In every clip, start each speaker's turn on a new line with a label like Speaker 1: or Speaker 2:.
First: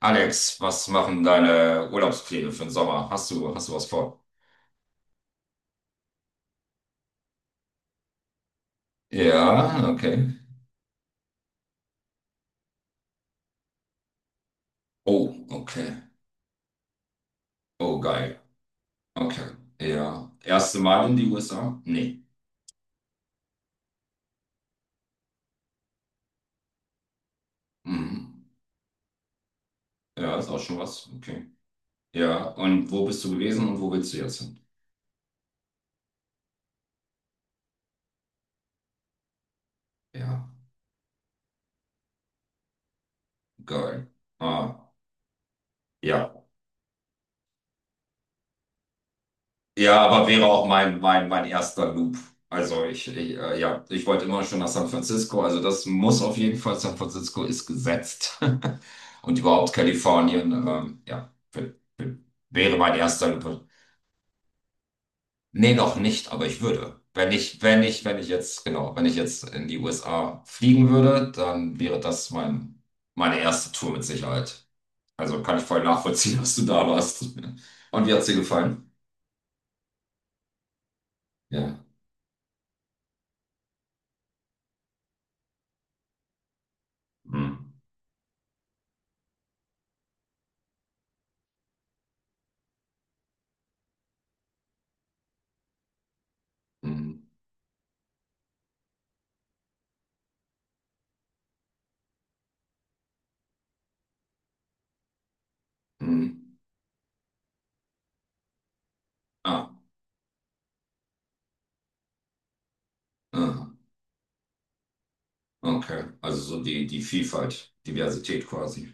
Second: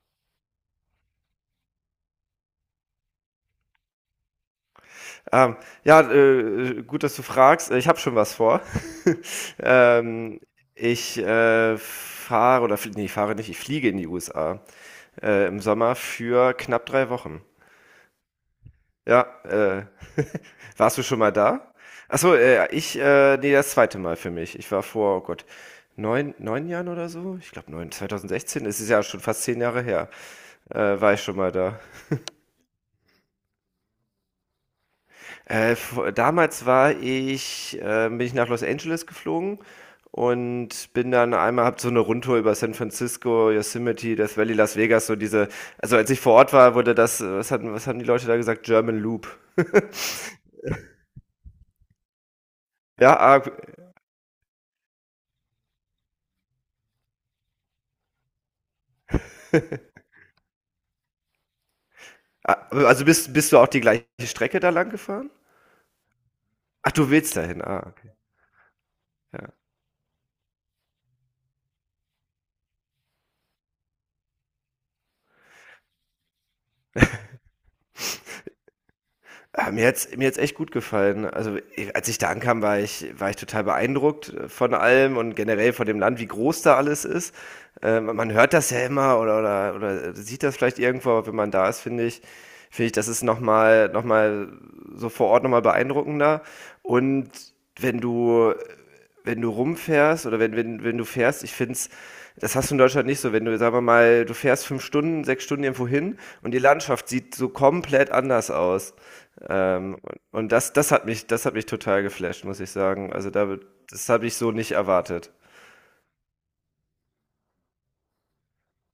Speaker 1: Alex, was machen deine Urlaubspläne für den Sommer? Hast du was vor?
Speaker 2: Ähm, ja, gut, dass du fragst. Ich habe schon was vor.
Speaker 1: Ja, okay.
Speaker 2: ähm, ich fahre oder nee, fahre nicht, ich fliege in die USA,
Speaker 1: Oh,
Speaker 2: im Sommer
Speaker 1: okay.
Speaker 2: für knapp 3 Wochen.
Speaker 1: Oh, geil.
Speaker 2: Ja,
Speaker 1: Okay. Ja. Erste
Speaker 2: warst du
Speaker 1: Mal in
Speaker 2: schon
Speaker 1: die
Speaker 2: mal da?
Speaker 1: USA? Nee.
Speaker 2: Achso, nee, das zweite Mal für mich. Ich war vor, oh Gott, neun Jahren oder so? Ich glaube neun,
Speaker 1: Mhm.
Speaker 2: 2016, es ist ja schon fast 10 Jahre her,
Speaker 1: Ja, ist auch schon was.
Speaker 2: war ich schon
Speaker 1: Okay.
Speaker 2: mal da.
Speaker 1: Ja, und wo bist du gewesen und wo willst du jetzt hin?
Speaker 2: Bin ich nach Los Angeles geflogen
Speaker 1: Ja,
Speaker 2: und hab so eine Rundtour über San Francisco,
Speaker 1: geil.
Speaker 2: Yosemite, Death Valley, Las
Speaker 1: Ah,
Speaker 2: Vegas. Also als ich vor
Speaker 1: ja.
Speaker 2: Ort war, wurde das, was haben die Leute da gesagt? German Loop.
Speaker 1: Ja, aber wäre auch mein erster Loop. Also ich,
Speaker 2: Ja,
Speaker 1: ich ja, ich wollte immer schon nach San Francisco. Also das muss auf jeden Fall, San Francisco ist gesetzt. Und überhaupt Kalifornien, ja, w- wäre mein
Speaker 2: also
Speaker 1: erster
Speaker 2: bist du
Speaker 1: Loop.
Speaker 2: auch die gleiche Strecke da lang gefahren?
Speaker 1: Nee, noch nicht, aber ich
Speaker 2: Ach,
Speaker 1: würde.
Speaker 2: du
Speaker 1: Wenn
Speaker 2: willst dahin,
Speaker 1: ich, wenn ich,
Speaker 2: okay.
Speaker 1: wenn ich jetzt, genau, wenn ich jetzt
Speaker 2: Ja.
Speaker 1: in die USA fliegen würde, dann wäre das meine erste Tour mit Sicherheit. Also kann ich voll nachvollziehen, dass du da warst. Und wie hat's dir gefallen?
Speaker 2: Mir hat's echt gut gefallen. Also,
Speaker 1: Ja.
Speaker 2: als ich da ankam, war ich total beeindruckt, von allem und generell von dem Land, wie groß da alles ist.
Speaker 1: Hm.
Speaker 2: Man hört das ja immer oder sieht das vielleicht irgendwo, aber wenn man da ist, finde ich, das ist nochmal so vor Ort nochmal beeindruckender.
Speaker 1: Hm.
Speaker 2: Und wenn du wenn du rumfährst oder wenn du fährst, ich finde es, das hast du in Deutschland nicht so, wenn du, sagen wir mal, du fährst 5 Stunden, 6 Stunden irgendwo hin und
Speaker 1: Hm.
Speaker 2: die Landschaft sieht so komplett anders aus.
Speaker 1: Ah,
Speaker 2: Ähm, und das hat mich total geflasht, muss ich sagen. Also
Speaker 1: ah,
Speaker 2: das habe ich so nicht erwartet.
Speaker 1: okay. Also so die Vielfalt, Diversität quasi.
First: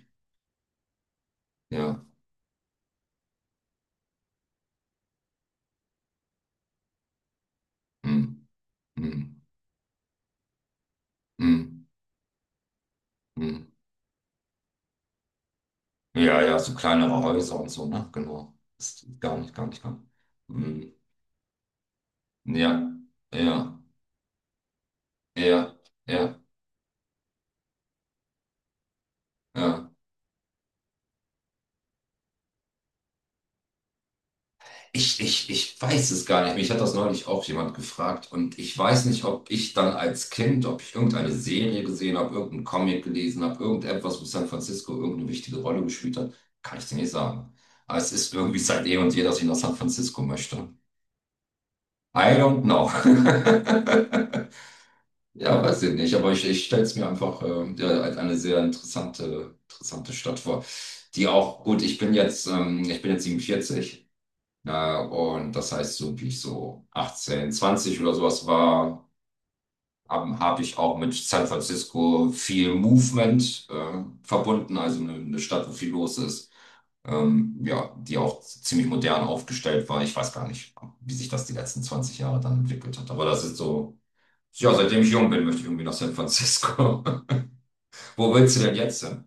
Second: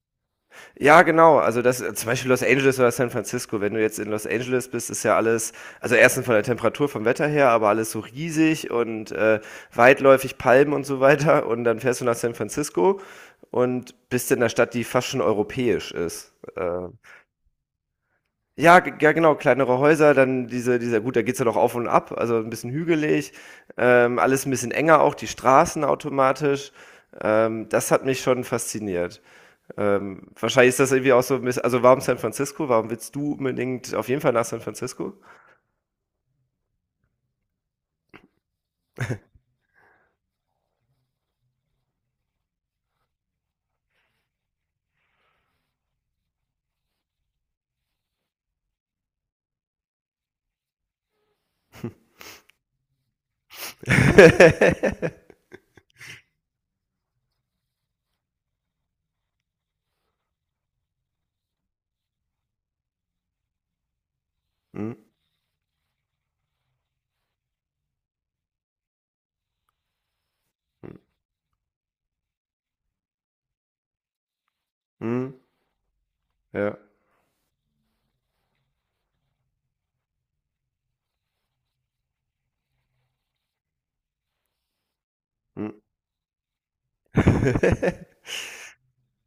Speaker 2: Ja, genau. Also
Speaker 1: Ja.
Speaker 2: zum Beispiel Los Angeles oder San Francisco. Wenn du jetzt in Los Angeles bist, ist ja alles, also erstens von der Temperatur, vom Wetter her, aber alles so
Speaker 1: Hm,
Speaker 2: riesig und,
Speaker 1: hm,
Speaker 2: weitläufig, Palmen und so weiter. Und dann
Speaker 1: hm,
Speaker 2: fährst du nach San Francisco
Speaker 1: hm.
Speaker 2: und bist in einer Stadt, die fast schon europäisch ist.
Speaker 1: Ja, ja, so
Speaker 2: Äh,
Speaker 1: kleinere Häuser und so, ne? Genau.
Speaker 2: ja, g-
Speaker 1: Ist
Speaker 2: ja, genau,
Speaker 1: gar nicht, gar
Speaker 2: kleinere
Speaker 1: nicht, gar nicht.
Speaker 2: Häuser, dann
Speaker 1: Hm.
Speaker 2: dieser, gut, da geht's ja doch auf und ab, also ein
Speaker 1: Ja,
Speaker 2: bisschen hügelig,
Speaker 1: ja,
Speaker 2: alles ein bisschen enger auch, die
Speaker 1: ja,
Speaker 2: Straßen
Speaker 1: ja,
Speaker 2: automatisch. Das hat mich schon fasziniert.
Speaker 1: ja.
Speaker 2: Wahrscheinlich ist das irgendwie auch so, also warum San Francisco? Warum willst du unbedingt auf jeden Fall nach San Francisco?
Speaker 1: Ich weiß es gar nicht. Mich hat das neulich auch jemand gefragt und ich weiß nicht, ob ich dann als Kind, ob ich irgendeine Serie gesehen habe, irgendeinen Comic gelesen habe, irgendetwas, wo San Francisco irgendeine wichtige Rolle gespielt hat, kann ich dir nicht sagen. Aber es ist irgendwie seit eh und je, dass ich nach San Francisco möchte. I don't know. Ja, weiß ich nicht, aber ich stelle es mir einfach ja, als eine sehr interessante, interessante Stadt vor, die auch, gut, ich bin jetzt 47.
Speaker 2: Hm,
Speaker 1: Und das heißt, so wie ich so 18, 20 oder sowas war, hab ich
Speaker 2: hm,
Speaker 1: auch mit San Francisco viel Movement verbunden, also eine,
Speaker 2: hm,
Speaker 1: eine Stadt, wo viel los ist.
Speaker 2: ja.
Speaker 1: Ja, die auch ziemlich modern aufgestellt war. Ich weiß gar nicht, wie sich das die letzten 20 Jahre dann entwickelt hat. Aber das ist so, ja, seitdem ich jung bin, möchte ich
Speaker 2: Hm.
Speaker 1: irgendwie nach San Francisco. Wo willst du denn jetzt hin?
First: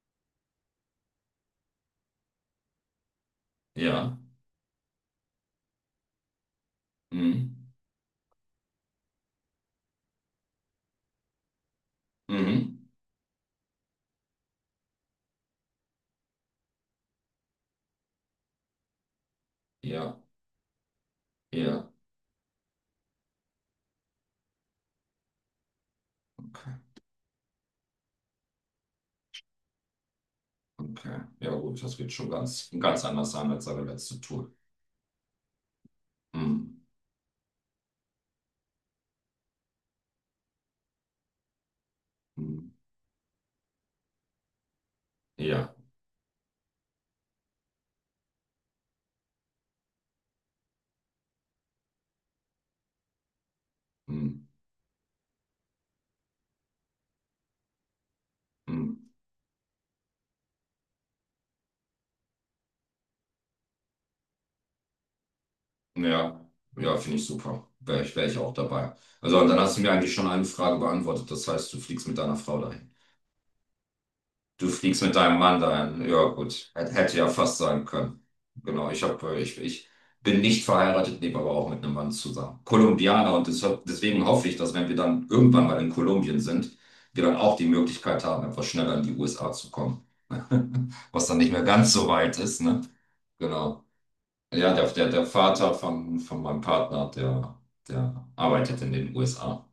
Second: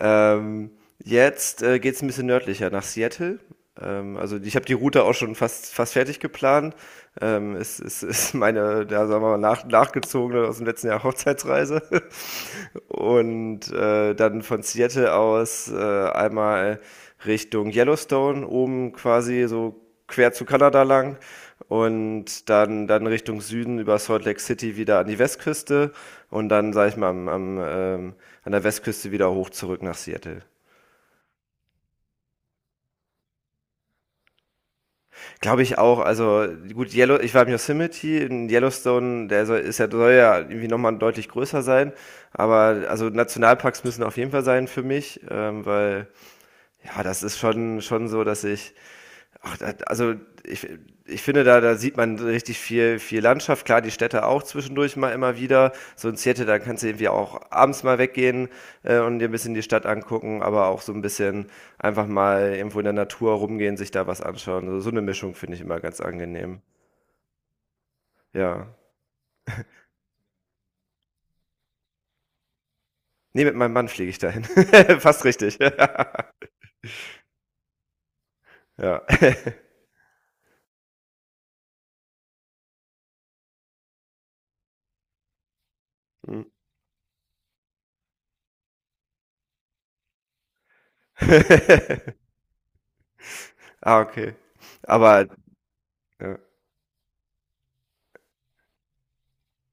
Speaker 2: ähm, jetzt geht es ein bisschen nördlicher nach Seattle.
Speaker 1: Ja.
Speaker 2: Also ich habe die Route auch schon fast fertig geplant.
Speaker 1: Mhm.
Speaker 2: Es ist meine, da sagen wir mal, nachgezogene aus dem letzten Jahr Hochzeitsreise.
Speaker 1: Mhm.
Speaker 2: Und dann von Seattle aus einmal Richtung Yellowstone, oben quasi so
Speaker 1: Ja,
Speaker 2: quer zu Kanada lang
Speaker 1: ja.
Speaker 2: und dann Richtung Süden über Salt Lake City wieder an die Westküste und
Speaker 1: Okay.
Speaker 2: dann, sag ich mal, an der Westküste wieder hoch zurück nach Seattle.
Speaker 1: Okay. Ja, gut, das wird schon ganz, ganz anders sein als seine letzte Tour.
Speaker 2: Glaube ich auch, also
Speaker 1: Hm.
Speaker 2: gut, ich war im Yosemite, in Yellowstone, ist ja, soll ja irgendwie nochmal deutlich größer sein,
Speaker 1: Hm.
Speaker 2: aber also Nationalparks müssen auf jeden Fall sein für mich,
Speaker 1: Ja.
Speaker 2: weil. Ja, das ist schon so, dass ich, ach, da- also ich, ich finde, da sieht man richtig viel Landschaft. Klar, die Städte auch
Speaker 1: Hm.
Speaker 2: zwischendurch mal immer wieder. So in Seattle, da kannst du irgendwie auch abends mal weggehen,
Speaker 1: Hm.
Speaker 2: und dir ein bisschen die Stadt angucken, aber auch so ein bisschen einfach mal irgendwo in der Natur rumgehen, sich da was anschauen. So eine Mischung finde ich immer ganz
Speaker 1: Ja.
Speaker 2: angenehm.
Speaker 1: Ja, finde ich super. Wär ich auch
Speaker 2: Ja.
Speaker 1: dabei. Also, und dann hast du mir eigentlich schon eine Frage beantwortet. Das heißt, du fliegst mit deiner Frau dahin.
Speaker 2: Nee, mit meinem Mann fliege ich dahin.
Speaker 1: Du fliegst mit
Speaker 2: Fast
Speaker 1: deinem
Speaker 2: richtig.
Speaker 1: Mann dahin. Ja, gut. Hätte ja fast sein können. Genau, ich
Speaker 2: Ja.
Speaker 1: hab, äh, ich, ich bin nicht verheiratet, lebe aber auch mit einem Mann zusammen. Kolumbianer und deswegen hoffe ich, dass wenn wir dann irgendwann mal in Kolumbien
Speaker 2: Hm.
Speaker 1: sind, wir dann auch die Möglichkeit haben, etwas schneller in die USA zu kommen. Was dann nicht mehr ganz so weit ist, ne? Genau.
Speaker 2: Okay.
Speaker 1: Ja, der
Speaker 2: Aber
Speaker 1: Vater von,
Speaker 2: ja.
Speaker 1: von meinem Partner, der arbeitet in den USA.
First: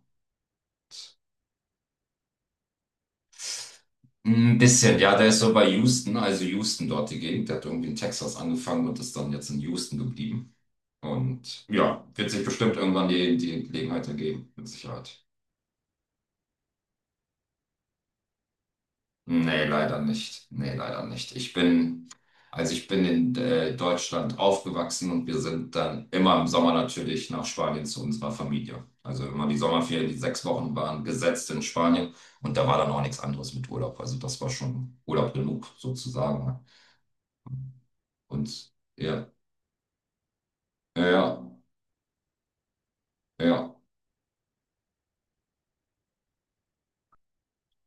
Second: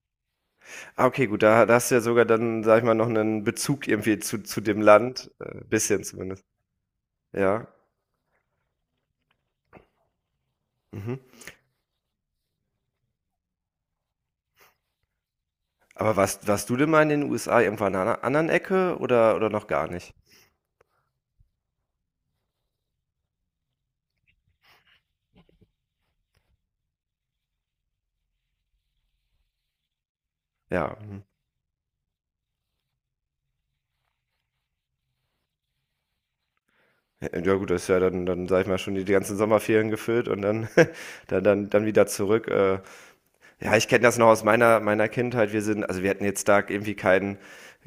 Speaker 2: Okay, gut, da hast du ja sogar dann, sag ich mal, noch einen Bezug irgendwie
Speaker 1: Ein
Speaker 2: zu dem
Speaker 1: bisschen, ja, der
Speaker 2: Land.
Speaker 1: ist so
Speaker 2: Äh,
Speaker 1: bei
Speaker 2: bisschen
Speaker 1: Houston, also
Speaker 2: zumindest.
Speaker 1: Houston dort die Gegend. Der hat
Speaker 2: Ja.
Speaker 1: irgendwie in Texas angefangen und ist dann jetzt in Houston geblieben.
Speaker 2: Mhm.
Speaker 1: Und ja, wird sich bestimmt irgendwann die Gelegenheit ergeben, mit Sicherheit.
Speaker 2: Aber warst du denn mal in den USA irgendwann an einer anderen Ecke oder
Speaker 1: Nee,
Speaker 2: noch gar
Speaker 1: leider
Speaker 2: nicht?
Speaker 1: nicht. Nee, leider nicht. Also ich bin in Deutschland aufgewachsen und wir sind dann immer im Sommer natürlich nach Spanien zu unserer Familie. Also immer die Sommerferien, die 6 Wochen
Speaker 2: Ja.
Speaker 1: waren,
Speaker 2: Mhm.
Speaker 1: gesetzt in Spanien. Und da war dann auch nichts anderes mit Urlaub. Also das war schon Urlaub genug, sozusagen, ne?
Speaker 2: Ja gut, das ist ja dann sag ich
Speaker 1: Und
Speaker 2: mal, schon die
Speaker 1: ja,
Speaker 2: ganzen Sommerferien gefüllt und
Speaker 1: ja, ja.
Speaker 2: dann wieder zurück.
Speaker 1: Ja.
Speaker 2: Ja, ich kenne das noch aus meiner Kindheit. Also wir hatten jetzt da irgendwie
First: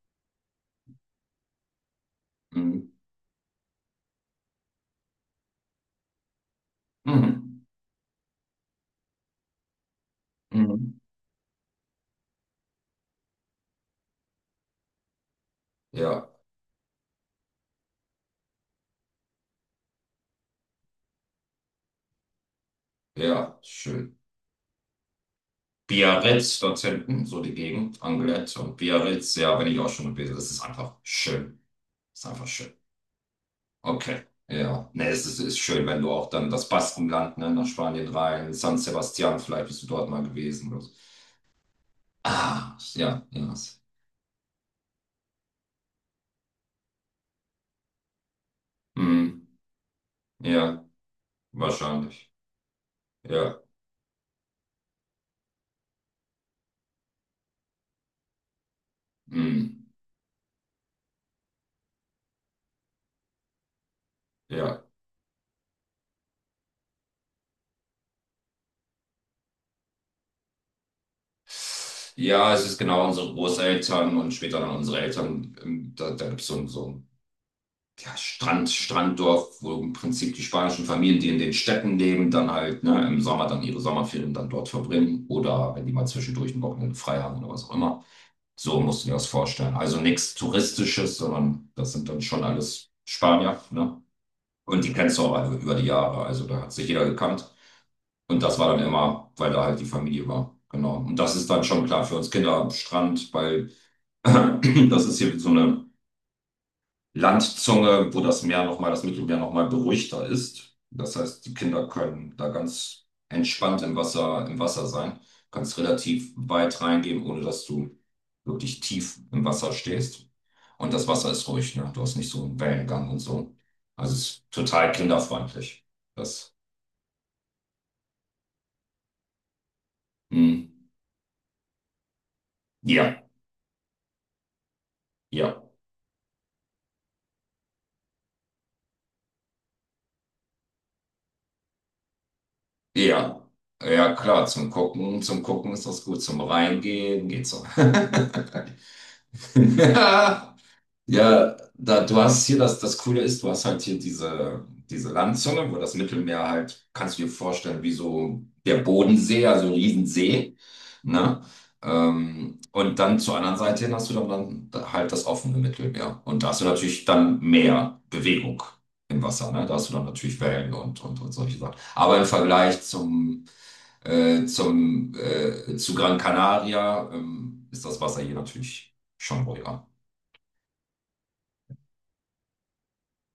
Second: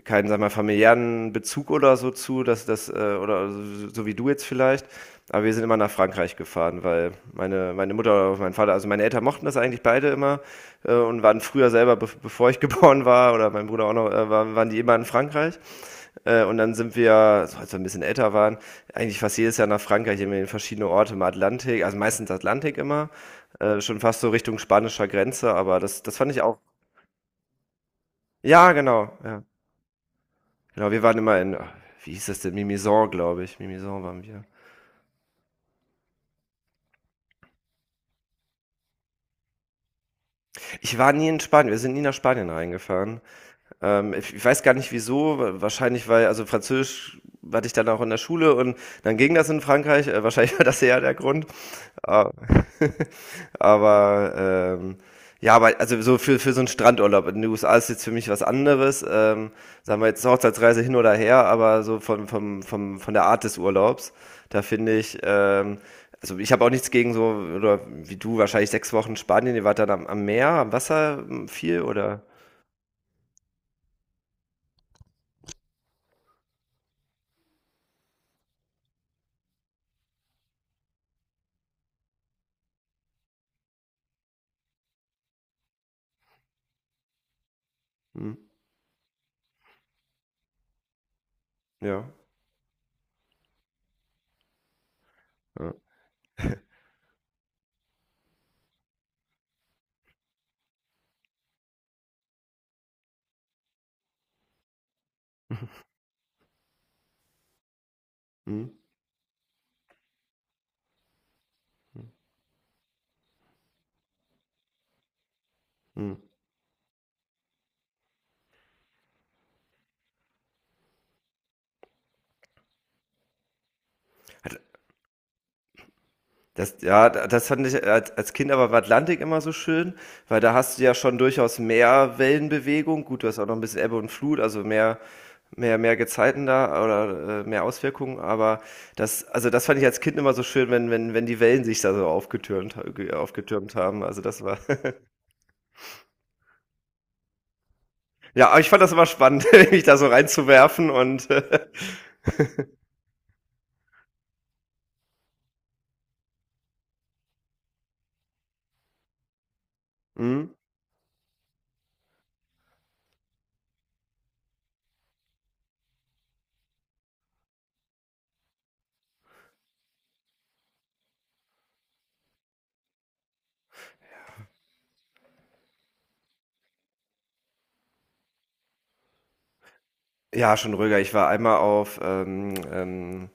Speaker 2: keinen, sag mal, familiären Bezug oder so zu, dass das,
Speaker 1: Mhm.
Speaker 2: oder so wie du jetzt vielleicht. Aber wir sind immer nach Frankreich gefahren, weil
Speaker 1: Mhm.
Speaker 2: meine Mutter oder mein Vater, also meine Eltern mochten das eigentlich beide immer,
Speaker 1: Mhm.
Speaker 2: und waren früher selber, be bevor ich geboren war, oder mein Bruder auch noch, waren die immer in Frankreich.
Speaker 1: Ja,
Speaker 2: Und dann sind wir, so als wir ein bisschen älter waren, eigentlich fast jedes Jahr nach Frankreich, immer in verschiedene Orte im Atlantik, also meistens Atlantik immer,
Speaker 1: ja,
Speaker 2: schon
Speaker 1: schön.
Speaker 2: fast so Richtung spanischer Grenze, aber das fand ich
Speaker 1: Biarritz
Speaker 2: auch.
Speaker 1: dort hinten, so die Gegend, Anglet
Speaker 2: Ja,
Speaker 1: und
Speaker 2: genau,
Speaker 1: Biarritz,
Speaker 2: ja.
Speaker 1: ja, bin ich auch schon gewesen. Das ist
Speaker 2: Genau,
Speaker 1: einfach
Speaker 2: wir waren immer in,
Speaker 1: schön.
Speaker 2: wie
Speaker 1: Das ist
Speaker 2: hieß das
Speaker 1: einfach
Speaker 2: denn?
Speaker 1: schön.
Speaker 2: Mimizan, glaube ich. Mimizan
Speaker 1: Okay.
Speaker 2: waren wir.
Speaker 1: Ja, ne, es ist schön, wenn du auch dann das Baskenland, ne, nach Spanien rein, San Sebastian, vielleicht bist du dort mal gewesen oder so.
Speaker 2: Ich war nie in Spanien, wir sind nie nach Spanien
Speaker 1: Ah,
Speaker 2: reingefahren.
Speaker 1: ja, ja.
Speaker 2: Ich weiß gar nicht wieso, wahrscheinlich weil, also Französisch hatte ich dann auch in der Schule und dann ging
Speaker 1: Mhm.
Speaker 2: das in Frankreich, wahrscheinlich war das
Speaker 1: Ja,
Speaker 2: eher der Grund.
Speaker 1: wahrscheinlich.
Speaker 2: Ah,
Speaker 1: Ja,
Speaker 2: Aber ähm, ja, aber also so für so einen Strandurlaub in den USA ist jetzt für mich was anderes.
Speaker 1: mhm.
Speaker 2: Sagen wir jetzt Hochzeitsreise hin oder her, aber so von der Art des Urlaubs, da
Speaker 1: Ja.
Speaker 2: finde ich, also ich habe auch nichts gegen so, oder wie du, wahrscheinlich 6 Wochen Spanien, ihr wart dann am Meer, am Wasser viel oder?
Speaker 1: Ja, es ist genau unsere Großeltern und später dann unsere Eltern. Da gibt es so ein ja, Strand, Stranddorf, wo im Prinzip die spanischen Familien, die in den Städten leben, dann halt ne, im Sommer dann ihre Sommerferien dann dort verbringen oder wenn die mal zwischendurch ein Wochenende frei haben oder was auch immer.
Speaker 2: Hm,
Speaker 1: So musst du dir das vorstellen. Also nichts Touristisches, sondern das
Speaker 2: ja.
Speaker 1: sind dann schon alles Spanier. Ne? Und die kennst du auch einfach über
Speaker 2: Ja.
Speaker 1: die Jahre. Also da hat sich jeder gekannt. Und das war dann immer, weil da halt die Familie war. Genau. Und das ist dann schon klar für uns Kinder am Strand, weil das ist hier so eine Landzunge, wo das Meer
Speaker 2: Mhm.
Speaker 1: nochmal, das Mittelmeer nochmal beruhigter ist. Das heißt, die Kinder können da ganz entspannt im Wasser sein. Kannst
Speaker 2: Mhm.
Speaker 1: relativ weit reingehen, ohne dass du wirklich tief im Wasser stehst. Und das Wasser ist ruhig, ne? Du hast nicht so einen Wellengang und so. Also es ist
Speaker 2: Hat-
Speaker 1: total kinderfreundlich. Das,
Speaker 2: Ja, das fand ich als Kind aber im Atlantik immer so schön, weil da
Speaker 1: hm,
Speaker 2: hast du ja schon durchaus mehr Wellenbewegung.
Speaker 1: ja,
Speaker 2: Gut, du hast auch noch ein bisschen Ebbe und Flut, also
Speaker 1: ja.
Speaker 2: mehr Gezeiten da oder mehr Auswirkungen. Aber also das fand ich als Kind immer so schön, wenn die Wellen sich da so
Speaker 1: Ja,
Speaker 2: aufgetürmt haben.
Speaker 1: ja
Speaker 2: Also das
Speaker 1: klar,
Speaker 2: war,
Speaker 1: zum Gucken, zum Gucken ist das gut, zum Reingehen geht's so.
Speaker 2: ja, aber ich fand das immer spannend, mich da so reinzuwerfen und,
Speaker 1: Ja, du hast hier das, das, Coole ist, du hast halt hier diese Landzunge, wo das Mittelmeer halt, kannst du dir vorstellen, wie so der Bodensee, also ein
Speaker 2: mhm.
Speaker 1: Riesensee, ne? Und dann zur anderen Seite hin hast du dann halt das offene Mittelmeer. Und da hast du natürlich dann mehr Bewegung im Wasser, ne? Da hast du dann natürlich Wellen und solche Sachen. Aber im Vergleich zu Gran Canaria, ist das Wasser hier natürlich schon ruhiger.
Speaker 2: Ja, schon ruhiger. Ich war einmal auf,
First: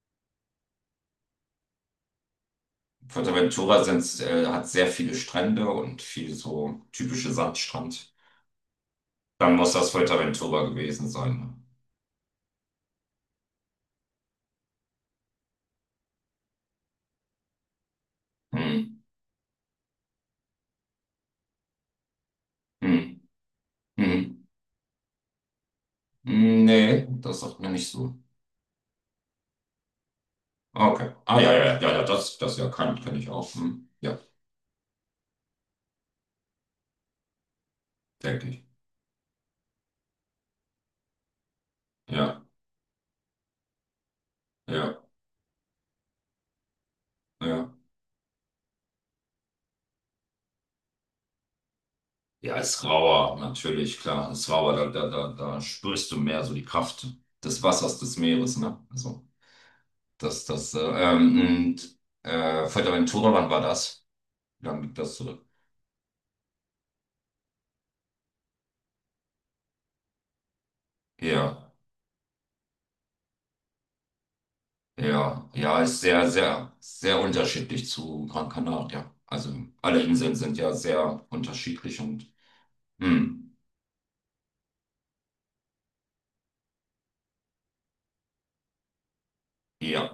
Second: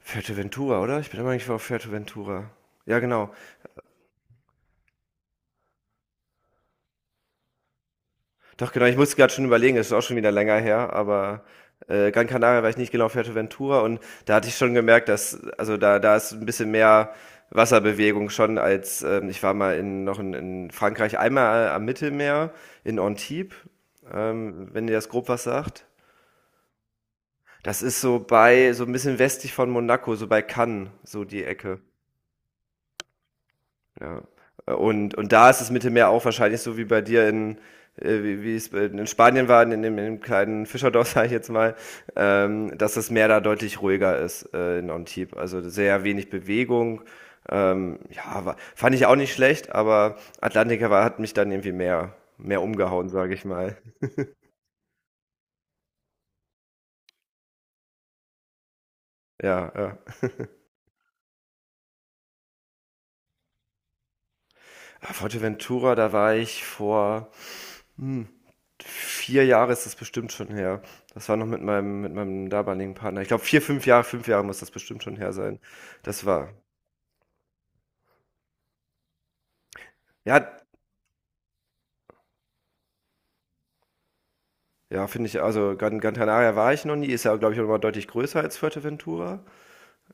Speaker 2: Fuerteventura, oder? Ich bin immer eigentlich auf Fuerteventura. Ja, genau.
Speaker 1: Fuerteventura hat sehr viele Strände und viel so typische Sandstrand.
Speaker 2: Doch, genau. Ich musste gerade schon
Speaker 1: Dann muss
Speaker 2: überlegen, es
Speaker 1: das
Speaker 2: ist auch schon wieder länger
Speaker 1: Fuerteventura
Speaker 2: her,
Speaker 1: gewesen
Speaker 2: aber
Speaker 1: sein.
Speaker 2: Gran Canaria war ich nicht, genau, auf Fuerteventura, und da hatte ich schon gemerkt, also da ist ein bisschen mehr Wasserbewegung schon,
Speaker 1: Hm,
Speaker 2: als, ich war mal in Frankreich einmal, am Mittelmeer, in
Speaker 1: hm,
Speaker 2: Antibes,
Speaker 1: hm.
Speaker 2: wenn ihr das grob was sagt.
Speaker 1: Hm, nee, das sagt mir
Speaker 2: Das
Speaker 1: nicht
Speaker 2: ist
Speaker 1: so.
Speaker 2: so bei, so ein bisschen westlich von Monaco, so bei
Speaker 1: Ah,
Speaker 2: Cannes,
Speaker 1: okay.
Speaker 2: so
Speaker 1: Ah,
Speaker 2: die
Speaker 1: ja, ja, ja,
Speaker 2: Ecke.
Speaker 1: ja, das ja kann ich auch. Hm. Ja,
Speaker 2: Ja. Und da ist das Mittelmeer auch wahrscheinlich so wie bei dir in,
Speaker 1: denke
Speaker 2: wie
Speaker 1: ich.
Speaker 2: es in Spanien war, in dem kleinen Fischerdorf, sage ich jetzt mal,
Speaker 1: Ja,
Speaker 2: dass das Meer da deutlich ruhiger ist, in
Speaker 1: ja,
Speaker 2: Antibes. Also sehr wenig Bewegung.
Speaker 1: ja.
Speaker 2: Ja, fand ich auch nicht schlecht, aber Atlantica war, hat mich dann irgendwie
Speaker 1: Ja,
Speaker 2: mehr
Speaker 1: ist
Speaker 2: umgehauen, sage
Speaker 1: rauer,
Speaker 2: ich mal.
Speaker 1: natürlich, klar. Ist rauer, da spürst du mehr so die Kraft des Wassers, des Meeres, ne? Also,
Speaker 2: Ja, ja.
Speaker 1: das, das, äh, ähm, und, Fuerteventura, wann war das? Wie lange liegt das zurück?
Speaker 2: Fuerteventura, da war ich vor Hm, 4 Jahre ist das bestimmt schon her. Das war noch mit
Speaker 1: Ja,
Speaker 2: meinem mit meinem damaligen Partner. Ich glaube 4, 5 Jahre muss das bestimmt schon her
Speaker 1: ja,
Speaker 2: sein.
Speaker 1: ja, ist
Speaker 2: Das
Speaker 1: sehr,
Speaker 2: war
Speaker 1: sehr, sehr unterschiedlich zu Gran Canaria. Also alle Inseln
Speaker 2: Ja,
Speaker 1: sind ja sehr unterschiedlich und hm,
Speaker 2: ja, finde ich, also Gran Canaria war ich noch nie, ist ja, glaube ich, auch noch mal deutlich größer als Fuerteventura.
Speaker 1: ja.